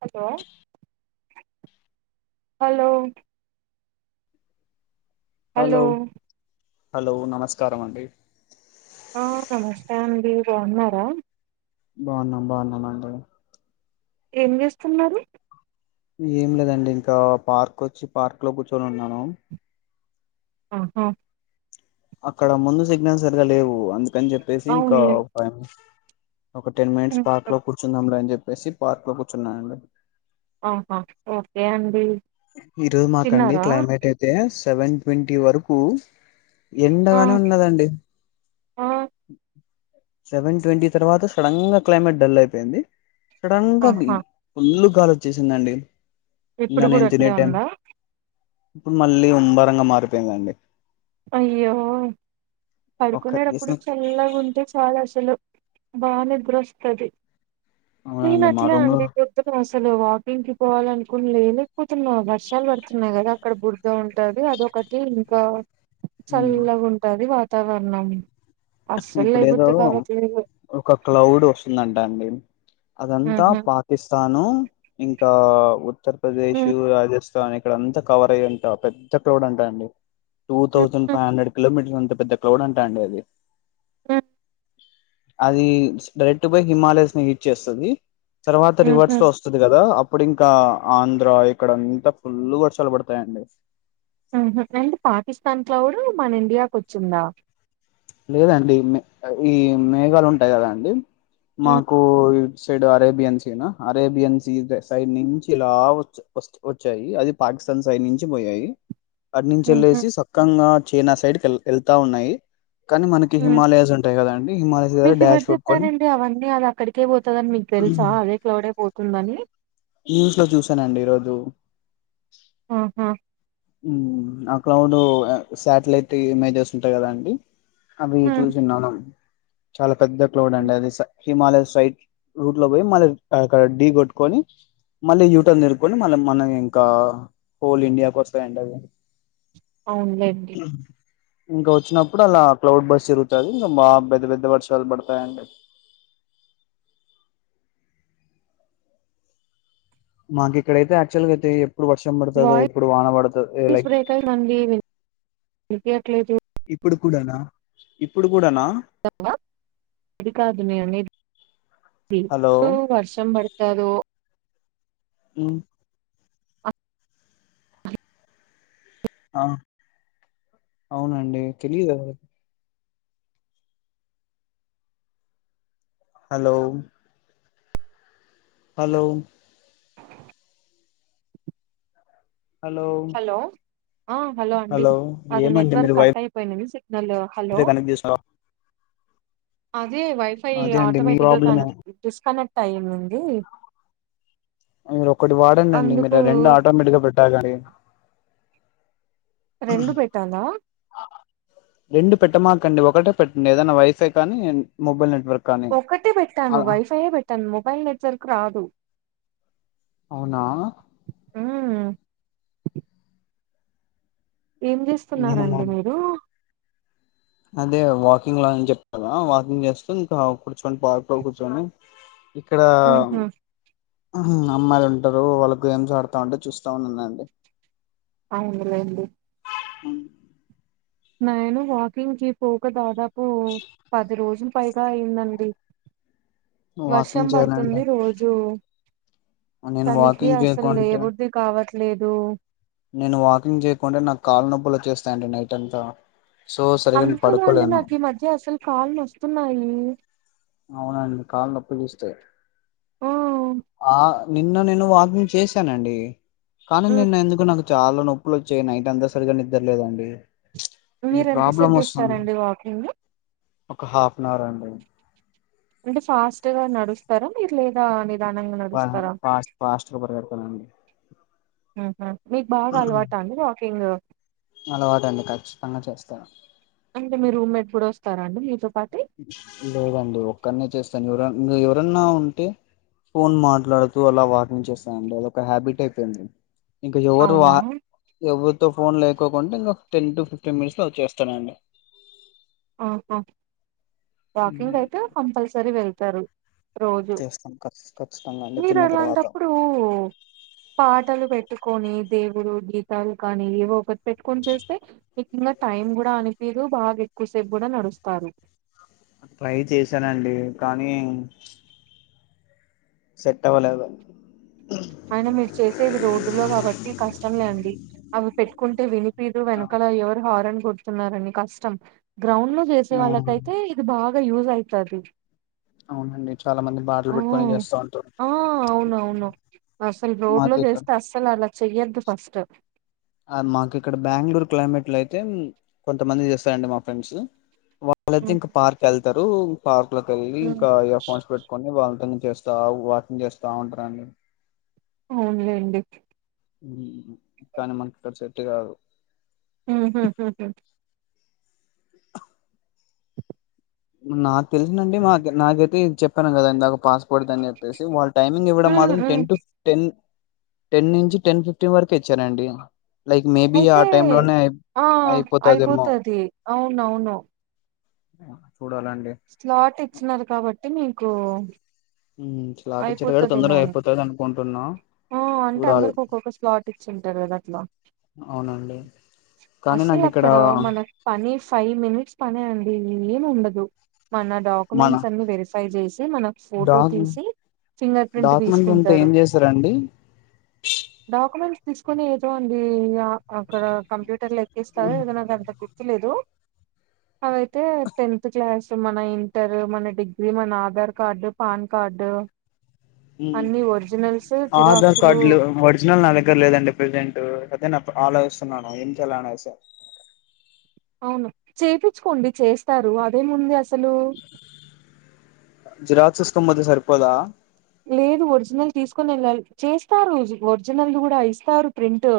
Hello hello hello hello నమస్కారం అండి ఆ నమస్తే అండి బావున్నారా బావున్నాం బాగున్నాం అండి ఏం చేస్తున్నారు ఏం లేదండి ఇంకా పర్కొచ్చి పార్క్ లో కూర్చొని ఉన్నాను ఆహ అక్కడ ముందు సిగ్నల్ సరిగా లేవు అందుకని చెప్పేసి ఇకా అవునులే ఫైవ్ ఒక టెన్ మినిట్స్ పార్క్ ఉహు, లో కూర్చుందంలె అని చెప్పేసి పార్క్ లో కూర్చున్నానండి ఆహ ఓకే అండి ఈరోజు మాకండి తిన్నారా క్లైమేట్ అయితే సెవెన్ ట్వంటీ వరకు ఆ ఎండగానే ఉన్నదండి ఆ సెవెన్ ట్వంటీ తర్వాత సడన్ గా క్లైమేట్ డల్ అయిపోయింది సడన్ గా ఆహా ఫుల్లు గాలి ఓచ్చేసిందండి ఇప్పుడు కూడా అట్లే ఉందా ఇప్పుడు మళ్ళీ ఉంబరంగా మారిపోయిందండి అయ్యో ఒక పడుకునేటప్పుడు అసలు చల్లగుంటే చాలు అసలు బా నిద్రొస్తది నేన అవునండి మా అట్లే రూమ్ లో అండి పొద్దున్న ఆస్ అసలు వాకింగ్ కి పోవాలనుకుని లే లేకపోతున్నా వర్షాలు పడుతున్నాయి కదా అక్కడ బుర్ద ఉంటది అదొ కటి ఇంకా ఉమ్, చల్లగా ఉంటాది వాతావరణం అస్సలు ఇప్పుడేదో లేబుద్ది కావట్లేదు ఒక క్లౌడ్ వస్తుందంట అండి అదంతా ఉహు పాకిస్తాను ఇంకా ఉ ఉత్తరప్రదేశ్ రాజస్ స్థాన్ ఇక్కడంత కవర్ అయ్యెంత పెద్ద క్లౌడ్ అంటా అండి టూ ఉ థౌజండ్ ఉ ఫైవ్ హండ్రెడ్ కిలోమీటర్స్ అంతే పెద్ద క్లౌడ్ అంట అండి అది మ్ అదీ స్ప్రెడ్ పై హిమాలయస్ ని హీట్ చేస్తది తర్వాత ఉహు రివర్డ్స్ లో వస్తది కదా అప్ ఇంకా ఆంధ్ర ఇక్కడ అంతా ఫుల్ వర్షాలు పడతాయండి మ్ హు అండ్ పాకిస్తాన్ క్లౌడ్ మన ఇండియాకు వచ్చిందా లేదండి ఈ మేఘాలు ఉంటయి కదా అండి మాకు సైడ్ అరేబియన్స్ ఎనా అరేబియన్స్ సైడ్ నుంచి ఇలా వచ వస్ వచ్చాయి అది పా తన్ సైడ్ నుంచి పోయాయి అట్నించి ఉహు ఎళ్ళేసి సక్కంగా చైనా సైడ్ కి ఎళ్తా ఉన్నాయి కానీ మనకి ఉ హిమాలయస్ ఉంటాయి కదాండి హిమాలయస్ దగ్గర మీకు ఎవరు డాష్ కొట్కొని చెప్పారండి చ అదే క్లౌడై పోతుందని న్యూస్ లో చూసానండి ఈరోజు ఆ హా ఆ క్లౌడ్ శాటిలైట్ ఇమేజెస్ ఉంటాయి కదా అండి అవి ఉ చూసున్నాను చాలా పెద్ద క్లోడ్ అండి అది స హిమాలయ్ సైడ్ రూట్ లో పోయి మళ్ళ అక్కడ డీ కొట్టుకోని మళ్ళీ యూటర్న్ తిరుక్కోని మళ్ళ మన ఇంకా హోల్ ఇండియాకొస్తాయండి అవి అవునులేండి ఇంకా వచ్చినప్పుడు అలా క్లౌడ్ బస్ జరుగుతది ఇంకా బా పెద్ద పెద్ద వర్షాలు పడతాయండి హుహు మాకు ఇక్కడైతే యాక్టువల్ గాఅయితే వర్షం పడుతదో వాయిస్ ఎప్పుడు వాన పడుతదొ లైక్ బ్రేక్ అయిందండి వినిపియట్లేదు ఇప్పుడు కూడానా ఇప్పుడు కూడానా హలో అది కాదు నేన్ అనేది హలో సో వర్షం పడతదో మ్ ఆ అవునండి తెలియదెవరికి హాలో హాలో హాలో హలో ఆ హలో అండి అది ఏమండి మీరు నెట్వర్క్ కట్ వైఫై అయిపోయింది మీ సిగ్నలో హలో కనెక్ట్ చేసినారా అది వైఫై అదే అండి మీ ఆటోమేటిక్ గ కన ప్రాబ్లమే డిస్కనెక్ట్ అయిందండి మీరు ఒక్కటి వాడండండి మీరు రెండు ఆటోమేటిక్ గా పెట్ట గానీ రెండు పెట్టాలా రెండు పెట్టమాకండి ఒకటే పెట్టండి ఏదైనా వైఫై కానీ మొబైల్ నెట్వర్క్ కానీ ఒక్కటే పెట్టాను అలా వైఫైయే పెట్టాను మొబైల్ నెట్వర్క్ రాదు అవునా మ్మ్ ఏం నేను మొ చేస్తున్నారండి మీరు అదే వాకింగ్ లా అని చెప్పా కథ వాకింగ్ చేస్తూ ఇంకా కూర్చోని పార్క్లో కూర్చుని ఇక్కడా ఊహూ అమ్మాయిలు ఉంటారు వాళ్ళు గేమ్స్ ఆడతా ఉంటే చూస్తా ఉన్నానండి అవునాండి నేను వాకింగ్ కి పోక దాదాపు పది రోజులు పైగా అయిందండి వర్షం వాకింగ్ చేయాలండి పడుతుంది రోజు నేను చలికి వాకింగ్ అసలు చేయకుంటే లేబుద్ది కావట్లేదు నేను వాకింగ్ చేయకుంటే నాకు కాళ్ళ నొప్పులు వచ్చేస్తాయండి నైట్ అంతా సో సరిగా అందుకేమో అండి పడుకోలేను నాకు ఈ మధ్య అసలు కాళ్లు నొస్తున్నాయి అవునండి కాళ్ళ నొప్పులు ఒస్తాయ్ ఆ ఆ నిన్న నేను వాకింగ్ చేశానండి కానీ మ్మ్ నిన్న ఎందుకో నాకు చాలా నో ప్పులు వచ్చాయి నైట్ అంతా సరిగా నిద్రలేదండి మీరు ఎంత సేపు చేస్తారండి వాకింగు ఒక హాఫ్ అన్ అవర్ అండి అంటే ఫాస్ట్ గా నడుస్తారా మీరు లేదా నిదానంగా నడుస్తారా? ఫాస్ట్ ఫాస్ట్గా పరిగెడతానండి ఆహా మీకు బాగా అలవాటా అండి వాకింగ్ అలవాటండి ఖచ్చితంగా చేస్తా మీ రూమ్మెట్ కూడా వస్తారా అండి మీతో పాటు లేదండి ఒక్కడినే చేస్తాను ఎవరన్నా ఎవరన్నా ఉంటే ఫోన్ మాట్లాడుతూ అలా వాకింగ్ చేస్తానండి అదొక్క హ్యాబిట్ అయిపోయింది ఇంకా ఎవరు వా అవునా? ఎవరితో ఫోన్ లేకోకుంటే ఇంకొక టెన్ టు ఫిఫ్టీన్ మినిట్స్ లో వచ్చేస్తానండి ఓ వాకింగ్ మ్మ్. అయితే కంపల్సరీ వెళ్తారు రోజు చేస్తాను ఖ ఖచ్చితంగా అండి మీరు తిన్న తర్వాత అలాంటప్పుడు పాటలు పెట్టు కొని దేవుడు గీతాలు కానీ ఏవో ఒకటి పెట్టుకొని చేస్తే మీక ఇంకా టైం కూడా అనిపీదు బాగా ఎక్కువసేపు కూడ నడుస్తారు ట్రై చేశానండి కానీ సెట్టవలేదు అయిన మీరు చేసేది రోడ్డులో కాబట్టి కష్టం లేండి అవి పెట్టుకుంటే విని పీదు వెనకాల ఎవరు హారన్ కొడుతున్నారని కష్టం గ్రౌండ్ లో చేసే అవును వాళ్ళకైతే ఇది బాగా యూస్ అయితాది అవునండి చాలా మంది పాటలు పెట్టుకోనే ఉమ్, చేస్తా ఉంటారు ఆ అవునవును అసలు రోడ్ లో మాకు ఇక్కడ చేస్తే అసలు అలా చెయొద్దు ఫస్ట్ మాకు ఇక్కడ బెంగళూరు క్లైమేట్ లో అయితే కొంతమంది చేస్తారండి మా ఫ్రెండ్స్ వాళ్ళైతే ఉమ్, ఇంక పార్క్ వెళ్తారు పార్క్ లోకి వెళ్లి ఉమ్, ఇంకా ఇయర్ ఫోన్స్ పెట్టుకొని వాళ్ళ చేస్తా వాకింగ్ చేస్తా ఉంటారండి అవునులేండి కానీ మనకి ఇక్కడ సేట్టు కాదు మ్మ్ హ్మ్ హ్మ్ హ్మ్ నాకు తెలిసినండి మా నాకైతే చెప్పాను కదా ఇందాక పాస్ కుడదుని చెప్పేసి వాళ్ళ టైమింగ్ ఇవ్వడం ఉమ్, మాత్రం ఉమ్. టెన్ టు టెన్ టెన్ నుంచి టెన్ ఫిఫ్టీన్ వరక ఇచ్చానండి లైక్ మేబి ఆ అయితే టైం లోనే అయి ఆ అయిపోతుదేమో అయిపోతది అవునవును బ స్లాట్ ఇచ్చినారు కాబట్టి మీకు ఉమ్ స్లాట్ ఇచ్చారు కాబట్టి అయిపోతదేమో తొందరగా అని అయిపోతది అనుకుంటు ఆ అంటే అందరికి ఒక్కొక్క స్లాట్ ఇచ్చింటారు కదా అట్లా అవునండి కానీ అసలు నాకు ఇక్కడ అక్కడ మనకు పని ఫైవ్ మినిట్స్ పనే అండి ఏమి ఉండదు మన మన డాక్యుమెంట్స్ అన్ని వెరిఫై చేసి మనకు ఫోటో డాక్ తీసి ఫింగర్ ప్రింట్ తీసుకుంటారు రండి డీటెయిల్స్ తీసుకుని ఏదో అండి అ అక్కడ కంప్యూటర్ లో ఎక్కిస్తారు ఏదైనా గంటకి నచ్చలేదు అవైతే టెన్త్ క్లాస్ మన ఇంటర్ మన డిగ్రీ మన ఆధార్ కార్డు పాన్ కార్డు ఉమ్ అన్ని ఒరిజినల్స్ ఆధార్ జిరాక్సులు కార్డులు ఒరిజినల్ నా దగ్గర లేదండి ప్రెజెంట్ అ ఆలోచించన్నా ఏం చేయలా అనేసి అవును చేపించుకోండి చేస్తారు అదేము ఉంది అసలు జిరాక్స్ తీసుకొని పోతే సరిపోదా లేదు ఒరిజినల్ తీసుకొని వెళ్ళాలి చేస్తారు ఒరిజినల్ కూడా ఇస్తారు ప్రింట్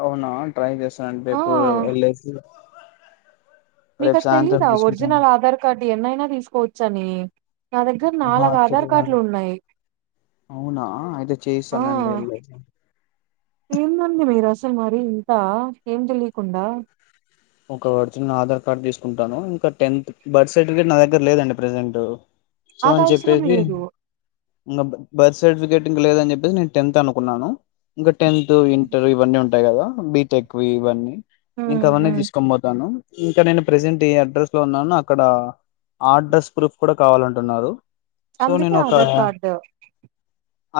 అవునా ట్రై చేస్తానండి ఆ రేపు వెళ్ళేసి మీకు రేపు అది సాయంత్రం తెలీదా తీసుకుంటాను ఒరిజినల్ ఆధార్ కార్డు ఎన్నైనా తీసుకోవచ్చు అని నా దగ్గర ఆహా నాలుగు ఆధార్ తెలీదా కార్డులు ఉన్నాయి అవునా అయితే ఆ చేయిస్తానండి వెళ్ళేసి ఏందండి మీరు అసలు మరి ఇంత ఏం తెలియకుండా ఒక ఒరిజినల్ ఆధార్ కార్డ్ తీసుకుంటాను ఇంకా టెన్త్ బర్త్ సర్టిఫికేట్ నా దగ్గర లేదండి ప్రజెంట్ సో అది అని అవసరం చెప్పేసి లేదు ఇంకా బర్త్ సర్టిఫికేట్ ఇంకా లేదని చెప్పసి నేను టెన్త్ అనుకున్నాను ఇంకా టెన్త్ ఇంటర్ ఇవన్నీ ఉంటాయి కదా బీటెక్ ఇవన్నీ ఇంక ఉమ్, అవన్నీ ఉమ్. తీసు పోతాను ఇంకా నేను ప్రసెంట్ ఎ అడ్రస్ లో ఉన్నాను అక్కడ ఆ అడ్రస్ ప్రూఫ్ కూడా కావాలంటున్నారు సో అందుకే నేను ఒక ఆధార్ కార్డు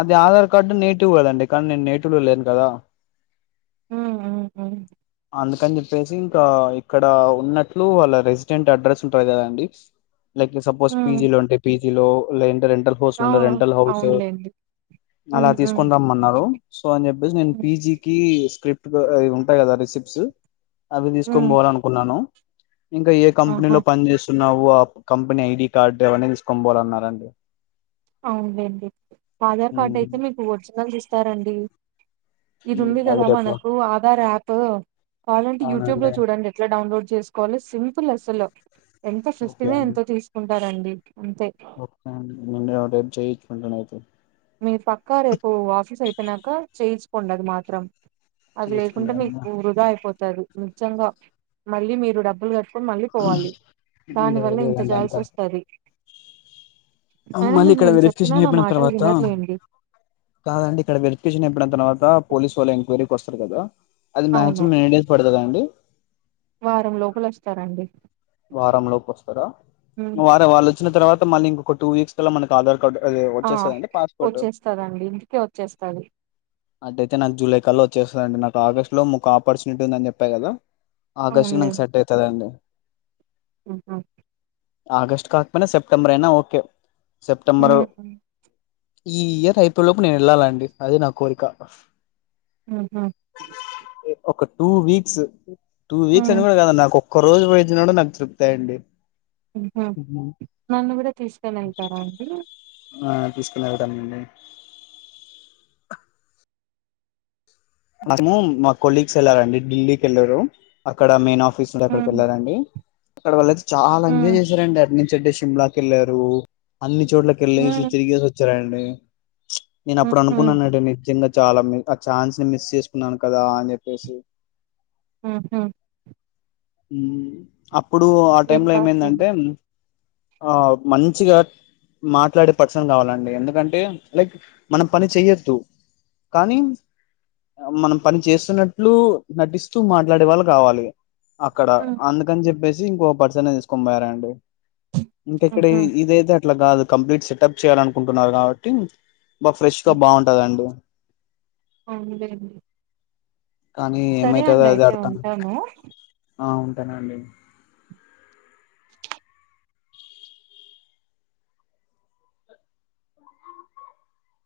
అది ఆధార్ కార్డు నేటివ్ కదండి కానీ నేను నేటివ్ లో లేను కదా ఉమ్ ఉమ్ ఉమ్ అందుకని చెప్పేసి ఇంకా ఇక్కడ ఉన్నట్లు వాళ్ళ రెసిడెంట్ అడ్రస్ ఉంటది కదా అండి లైక్ సపోస్ ఉమ్. పీజీ లో ఉంటే పీజీ లో లేంట రెంటల్ హౌస్ లో ఆ ఉంటే రెంటల్ హౌస్ అవునులేండి అలా ఉమ్, ఉమ్, తీసుకోని రమ్మన్నారు సో అని చెప్పేసి నేను ఉమ్, పిజి కి స్క్రిప్ట్ అవి ఉంటాయి కదా రిసిప్ట్స్ అవి తీసుకొని ఉమ్. పోవాలి అనుకున్నాను ఇంకా ఏ ఆహా కంపెనీలో పని చేస్తున్నావొ ఆ కంపెనీ ఐడి కార్డు ఎవరిని తీసుకొనిపోవాలి అన్నారండి అవునులేండి ఆధార్ కార్డ్ ఉమ్, అయితే మీకు ఒరిజినల్స్ ఇస్తారండి ఇది ఉమ్, ఉంది అది కదా రేపు మనకు ఆధార్ యాపు కావాలంటే యూట్యూబ్ లో అవునండి చూడండి ఎట్లా డౌన్లోడ్ చేసుకోవాలి సింపుల్ అస్సలు ఎంత ఓకే ఫీప్టనో అండి ఎంతో తీసుకుంటారండి అంతే ఓకే అండి నేను రేపు చేయించుకుంటాను అయితే మీరు పక్కా రేపు ఆఫీస్ అయిపోయినాక చేయించుకోండి అది మాత్రం అది చేయించుకుంటా లేకుంటే మీకు వృధా అయిపోతది నిజంగా మళ్ళీ మీరు డబ్బులు కట్ మళ్ళీ పోవాలి దాని వల్ల ఇంత లేదండి చేయాల్సి అంతా వస్తది అయినా మళ్ళీ మీరు ఇక్కడ నేను చెప్పినా వెరిఫికేషన్ నా అయిపోయిన మాటలు తర్వాత వినర్లేండి కాదండి ఇక్కడ వెరిఫికేషన్ అయిపోయిన తర్వాత పోలీసు వాళ్ళు ఎంక్వైరీకి వస్తారు కదా అది అవును మ్యాచ్మామ్ ఎన్ని డేస్ పడుతది అండి వారం లోపల వస్తారండి వారం లోపు వస్తారా ఉమ్ వ వాళ్ళు వచ్చిన తర్వాత మళ్ళీ ఇంకొక టూ వీక్స్ కల్లా మనకి ఆధార్ కార్డ్ అదే ఆ వచ్చేస్తదండి పాస్పోర్ట్ వచ్చేస్తదండి ఇంటికే వచ్చేస్తది అట్ట అయితే నాకు జూలై కల్ల వచ్చేస్తదండి నాకు ఆగస్టులో మా ఆపర్చునిటీ ఉందని చెప్పా కదా ఆకాష్ కి నాకు సెట్ అయితది అండి ఆహ ఆగస్ట్ కాకపోయినా సెప్టెంబర్ ఐనా ఓకే సెప్టెంబరు ఉమ్ ఈ ఇయర్ అయిపోయే లోపు నేను వెళ్ళాలండి అదే నా కోరిక ఆహా ఒక టూ వీక్స్ టూ వీక్స్ హ్మ్ అని కూడా కాదండి నాకు ఒక్క రోజు పోయిచ్చిన కూడా నాకు తృప్తే నండి ఆహా నన్ను కూడా తీసుకోని వెళ్తారా అండి తీసుకొని వెళ్తారా అండి మ్యాగ్సిమం మా కొలీగ్స్ వెళ్ళారు అండి ఢిల్లీకి వెళ్ళారు అక్కడ మెయిన్ ఆఫ్ తీస్తుంటే అక్కడికి హ్మ్ వెళ్ళారు అండి అక్కడ వాళ్లు అయితే చాలా ఎంజాయ్ హ్మ్ చేశారండి అటు చెడ్ సిమ్లాకి వెళ్ళారు అన్ని చోట్లకి వెళ్ళసి హ్మ్ తిరిగేసి వచ్చారండి నేను అప్పుడు ఉహు అనుకున్నానండి నిజ్యంగా చాలా మే ఆ ఛాన్స్ నేను మిస్ చేసుకున్నాను కదా అని చెప్పేసి ఉహు ఊ అప్పుడు ఆ టైం ఏం లో ఏమైందంటే కాదులేండి ఆ మంచిగా మాట్లాడే పర్సన్ కావాలండి ఎందుకంటే లైక్ మనం పని చెయ్యొద్దు కానీ మనం పని చేస్తున్నట్లు నటిస్తూ మాట్లాడే వాళ్ళు కావాలి అక్కడ అందుకని చెప్పేసి ఇంకో పర్సనే తీసుకొని పోయారండి ఇంకా ఇక్కడ ఉహు ఇది ఆయితే అట్లా కాదు కంప్లీట్ సెటప్ చేయ్యాల అనుకుంటున్నారు కాబట్టి బా ఫ్రెష్ గా బాగుంటాదండి అవున్లే అండి కానీ ఏమైతదో అది అయితే అర్థం ఉంటాను ఆ ఉంటానండి